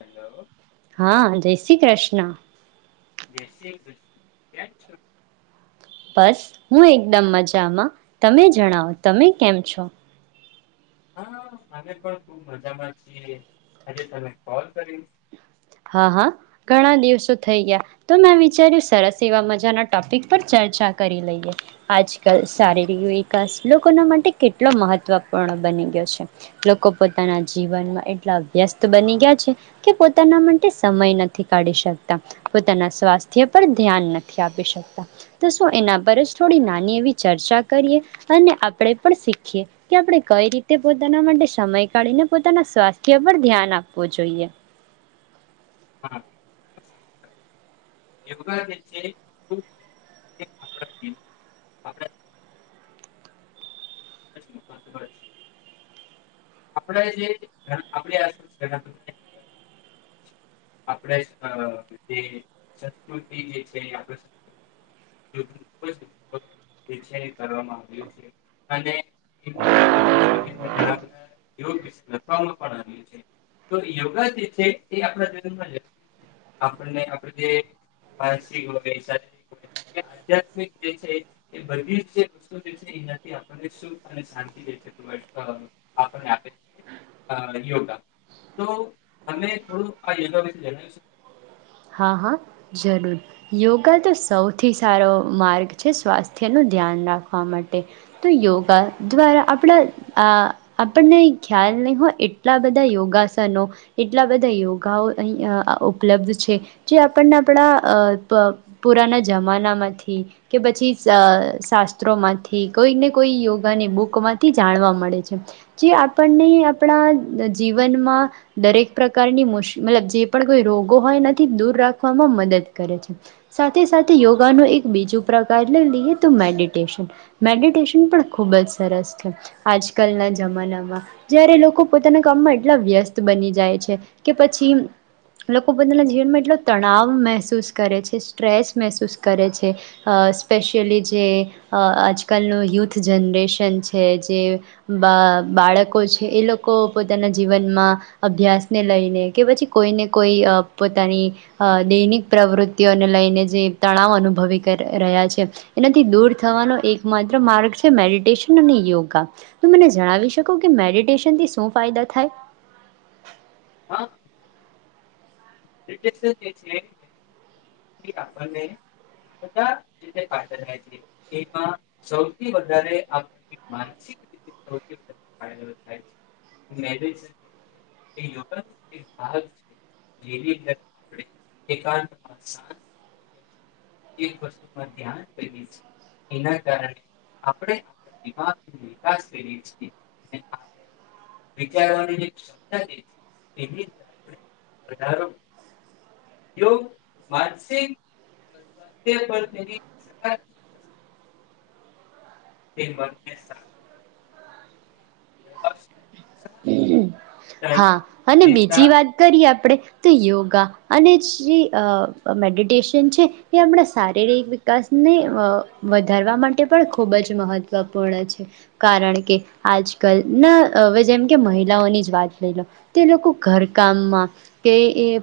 Hello. હા જય શ્રી કૃષ્ણ. જય શ્રી કૃષ્ણ. [unintelligible] બસ હું એકદમ મજામાં તમે જણાવો તમે કેમ છો? હા અમે પણ ખુબ મજામાં છીએ આજે, તમે કોલ કર્યું? હા હા ઘણા દિવસો થઈ ગયા, તો મેં વિચાર્યું સરસ એવા મજાના ટોપિક પર ચર્ચા કરી લઈએ, આજકાલ શારીરિક વિકાસ લોકોના માટે કેટલો મહત્વપૂર્ણ બની ગયો છે, લોકો પોતાના જીવનમાં એટલા વ્યસ્ત બની ગયા છે, કે પોતાના સમય નથી કાઢી શકતા, પોતાના સ્વાસ્થ્ય પર ધ્યાન નથી આપી શકતા, તો શું એના પર જ થોડી નાની એવી ચર્ચા કરીએ, અને આપણે પણ શીખીએ, કે આપણે કઈ રીતે પોતાના માટે સમય કાઢીને પોતાના સ્વાસ્થ્ય પર ધ્યાન આપવું જોઈએ. હા યોગા [unintelligible] [unintelligible] આપડે જે સંસ્કૃતિ જે છે તો યોગા જે છે એ આપણા [unintelligible] સુખ અને શાંતિ આપે છે યોગા તો તમે થોડું [unintelligible] હા [unintelligible] હા હા, જરૂર યોગા તો સૌથી સારો માર્ગ છે સ્વાસ્થ્યનું ધ્યાન રાખવા માટે, તો યોગા દ્વારા આપણા આપણને ખ્યાલ નહીં હોય એટલા બધા યોગાસનો, એટલા બધા યોગાઓ અહીં ઉપલબ્ધ છે. જે આપણને આપણા અ પુરાના જમાનામાંથી, કે પછી શાસ્ત્રોમાંથી કોઈક ને કોઈ યોગાની બુક માંથી જાણવા મળે છે, જે આપણને આપણા જીવનમાં, દરેક પ્રકારની મુશ મતલબ જે પણ કોઈ રોગો હોય ને દૂર રાખવામાં મદદ કરે છે, સાથે સાથે યોગાનું એક બીજું પ્રકાર લઈએ તો મેડિટેશન, મેડિટેશન પણ ખુબ જ સરસ છે, આજ કલના જમાનામાં જયારે લોકો પોતાના કામમાં એટલા વ્યસ્ત બની જાય, છે કે પછી લોકો પોતાના જીવનમાં એટલો તણાવ મહેસૂસ કરે છે સ્ટ્રેસ મહેસૂસ કરે છે, સ્પેશિયલી જે આજકાલનું યુથ જનરેશન છે જે, બા બાળકો છે એ લોકો પોતાના જીવનમાં, અભ્યાસને લઈને કે પછી કોઈને કોઈ પોતાની, દૈનિક પ્રવૃતિઓને લઈને જે તણાવ અનુભવી રહ્યા છે, એનાથી દૂર થવાનો એક માત્ર માર્ગ છે મેડિટેશન અને યોગા, મને જણાવી શકો કે મેડિટેશનથી શું ફાયદા થાય? હા. ક્રિકેટ છે [unintelligible] [unintelligible] એમાં સૌથી વધારે [unintelligible] સાત એક વસ્તુમાં ધ્યાન કરીએ છીએ એના કારણે આપણે આપણા દિમાકનો વિકાસ કરીએ છીએ અને વિચારવાની જે ક્ષમતા [unintelligible] વધારો માનસિક સ્વાસ્થ્ય પર તેની સકારાત્મક માટે તે મને પ્રોત્સાહન આપીને હા તણાવ અને બીજી ચિંતા વાત કરીએ આપડે તો યોગા અને જે મેડિટેશન છે એ આપણા શારીરિક વિકાસને વધારવા માટે પણ ખૂબ જ મહત્વપૂર્ણ છે, કારણ કે આજકાલના હવે જેમ કે મહિલાઓની જ વાત તે લોકો ઘરકામમાં, કે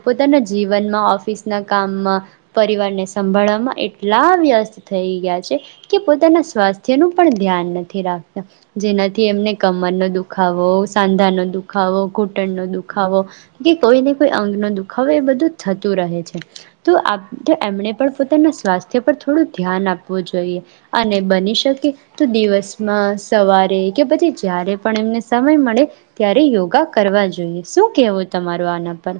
પોતાના જીવનમાં ઓફિસના કામમાં, પરિવારને સંભાળવામાં એટલા વ્યસ્ત થઈ ગયા છે કે પોતાના સ્વાસ્થ્યનું પણ ધ્યાન નથી રાખતા જેનાથી એમને કમરનો દુખાવો સાંધાનો દુખાવો ઘૂંટણનો દુખાવો, કે કોઈને કોઈ અંગનો દુખાવો, એ બધું થતું રહે છે તો આપ એમણે પણ પોતાના સ્વાસ્થ્ય પર થોડું ધ્યાન આપવું જોઈએ, અને બની શકે તો દિવસમાં સવારે કે પછી જ્યારે પણ એમને સમય મળે ત્યારે યોગા કરવા જોઈએ શું કેવું તમારું આના પર.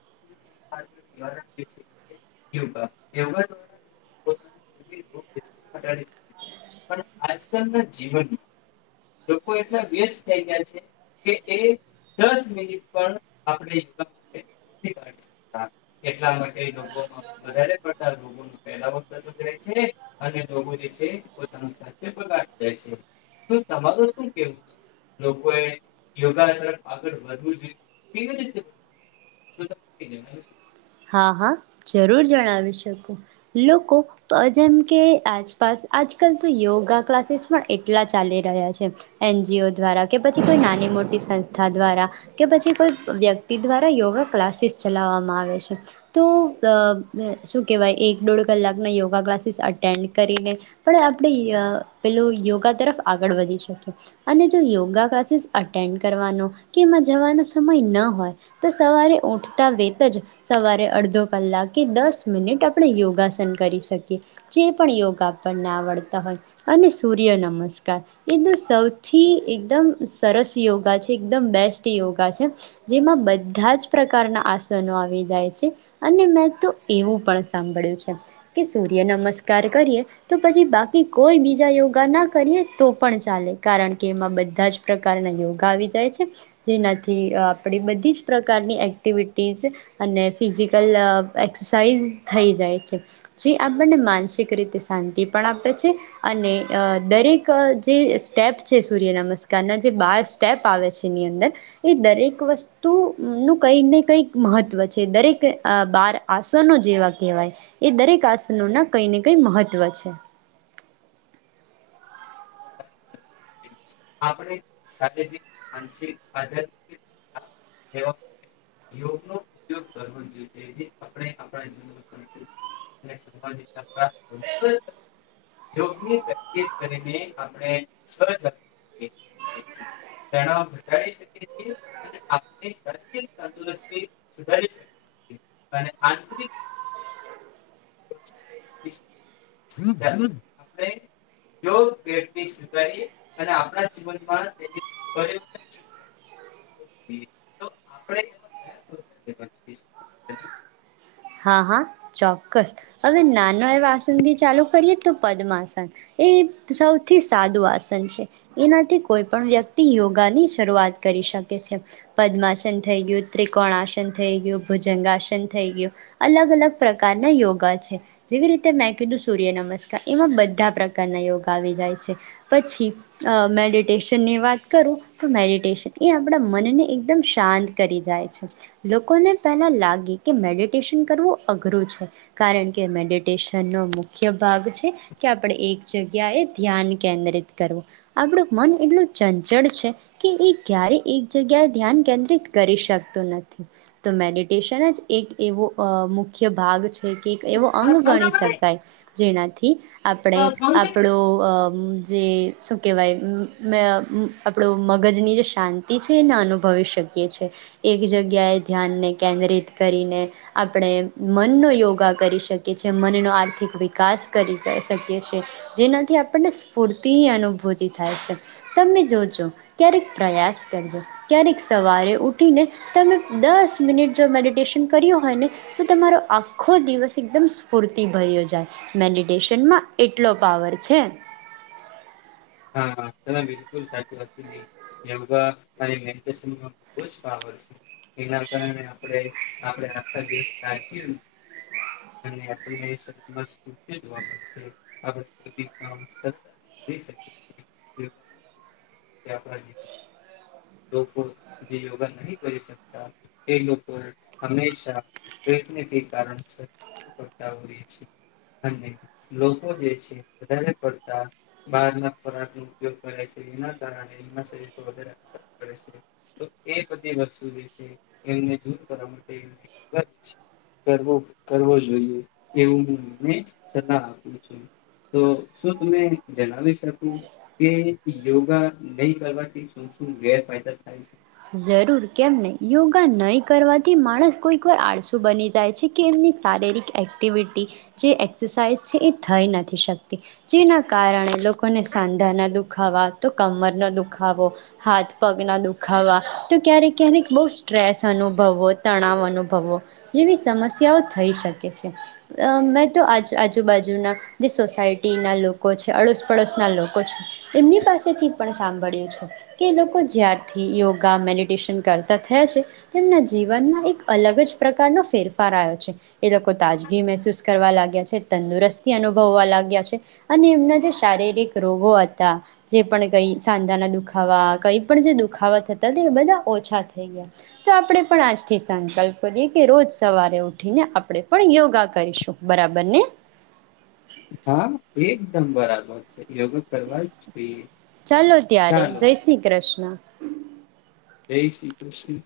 [inaudible] લોકો એટલા વ્યસ્ત થઈ ગયા છે કે એ દસ મિનિટ પણ આપગ માટેતા એટલા માટે વધડ પલા છેગાડીે છે. [inaudible] તમાર શું કેવું છે લોકોએ યોગા આગળ વધવું જોઈએ કેવી રીતેવું હા હા જરૂર જણાવી શકો, લોકો જેમ કે આસપાસ આજકાલ તો યોગા ક્લાસીસ પણ એટલા ચાલી રહ્યા છે, એનજીઓ દ્વારા, કે પછી કોઈ નાની મોટી સંસ્થા દ્વારા, કે પછી કોઈ વ્યક્તિ દ્વારા, યોગા ક્લાસીસ ચલાવવામાં આવે છે. તો શું કેહેવાય એક દોઢ કલાકના યોગા ક્લાસીસ અટેન્ડ કરીને પણ આપણે પેલું યોગા તરફ આગળ વધી શકીએ અને જો યોગા ક્લાસીસ અટેન્ડ કરવાનો કે એમાં જવાનો સમય ન હોય તો સવારે ઉઠતા વત જ સવારે અડધો કલાક કે દસ મિનિટ આપણે યોગાસન કરી શકીએ, જે પણ યોગ આપણને આવડતા હોય અને સૂર્ય નમસ્કાર એનું સૌથી એકદમ સરસ યોગા છે એકદમ બેસ્ટ યોગા છે જેમાં બધા જ પ્રકારના આસનો આવે અને મે તો એવું પણ સાંભળ્યું છે, કે સૂર્ય નમસ્કાર કરીએ તો પછી બાકી કોઈ બીજા યોગા ના કરીએ તો પણ ચાલે, કારણ કે એમાં બધા જ પ્રકારના યોગા આવી જાય છે, જેનાથી આપડી બધી જ પ્રકારની એક્ટિવિટી અને ફિઝિકલ એક્સરસાઇઝ થઈ જાય છે, જે આપણને માનસિક રીતે શાંતિ પણ આપે છે અને દરેક જે સ્ટેપ છે સૂર્યનમસ્કારના જે બાર સ્ટેપ આવે છે એની અંદર એ દરેક વસ્તુનું કંઈક ને કંઈક મહત્ત્વ દરેક બાર આસનો જેવા કહેવાય એ, દરેક આસનો ના કઈ ને કઈ મહત્વ છે. [unintelligible] [unintelligible] [unintelligible] હા હા ચોક્કસ, હવે નાનો એવા આસનથી ચાલુ કરીએ તો પદ્માસન, એ સૌથી સાદું આસન છે, એનાથી કોઈ પણ વ્યક્તિ યોગાની શરૂઆત કરી શકે છે, પદ્માસન થઈ ગયું, ત્રિકોણસન થઈ ગયું, ભુજંગસન થઈ ગયું અલગ અલગ પ્રકારના યોગા છે, જેવી રીતે મેં કીધું સૂર્યનમસ્કાર એમાં બધા પ્રકારના યોગા આવી જાય છે, પછી મેડિટેશનની વાત કરું તો મેડિટેશન એ આપણા મનને એકદમ શાંત કરી જાય છે, લોકોને પહેલાં લાગે કે મેડિ ડટેન કરવું અઘરું છે કારણ કે મેડિટેશનનો મુખ્ય ભાગ છે કે આપણે એક જગ્યાએ ધ્યાન કેન્દ્રિત કરવું આપણું મન એટલું ચંચળ છે કે એ ક્યારેય એક જગ્યાએ ધ્યાન કેન્દ્રિત કરી શકતું નથી તો મેડિટેશન જ એક એવો અ મુ મુખ્ય ભાગ છે કે એવો અંગ પગલા ગણી શકાય જેનાથી આપણે લેવા જોઈએ? આપણો જે શું કહેવાય મે આપણું મગજની જે શાંતિ છે એને અનુભવી શકીએ છીએ એક જગ્યાએ ધ્યાનને કેન્દ્રિત કરીને આપણે મનનો યોગા કરી શકી છે, છેએ મનનો આર્થિક વિકાસ કરી શકીએ છે, જેનાથી આપણને સ્ફૂર્તિની અનુભૂતિ થાય છે તમે જોજો ક્યારેક પ્રયાસ કરજો, ક્યારેક સવારે ઉઠીને તમે દસ મિનિટ જો મેડિટેશન કરીયો હને મારો આખો દિવસ એકદમ સ્ફૂર્તિ ભર્યો જાય, મેડીટેશન માં એટલો પાવર છે. [unintelligible] [unintelligible] [unintelligible] ધતુ એ કરવા માટે જોઈએ એવું એમને સલાહ આપું છું તો શું તમે જણાવી શકો કે યોગા નહી કરવાથી શું શું વ્ય [unintelligible] જરૂર કેમને યોગા નહીં કરવાથી માણસ કોઈક વાર આળસુ બની જાય છે કે એમની શારીરિક એક્ટિવિટી જે એક્સરસાઇઝ છે એ થઈ નથી શકતી જેના કારણે લોકોને સાંધાના દુખાવા, તો કમરનો દુખાવો, હાથ પગના દુખાવા તો ક્યારેક ક્યારેક બહુ સ્ટ્રેસ અનુભવો, તણાવ અનુભવો, જેવી સમસ્યાઓ થઈ શકે છે, મેં તો આ આજુબાજુના જે સોસાયટીના લોકો છે, અડોસ પડોશના લોકો છે એમની પાસેથી પણ સાંભળ્યું છે કે એ લોકો જ્યારથી યોગ ગામ મેડિટેશન કરતા થયા છે તેમના જીવનમાં એક અલગ જ પ્રકારનો ફેરફાર આવ્યો છે, એ લોકો તાજગી મહેસૂસ કરવા લાગ્યા છે, તંદુરસ્તી અનુભવવા લાગ્યા છે, અને એમના જે શારીરિક રોગો હતા જે પણ કંઈ સાંધાના દુખાવા, કંઈ પણ જે દુખાવા તે બધા ઓછા થઈ ગયા તો આપણે પણ આજથી સંકલ્પ કરીએ કે રોજ સવારે ઉઠીને આપણે, પણ યોગા કરીશું બરાબર ને? હા એકદમ બરાબર છે. યોગ કરવા જોઈએ ચાલો ત્યારે ચાલો. જય શ્રી કૃષ્ણ જય શ્રી કૃષ્ણ.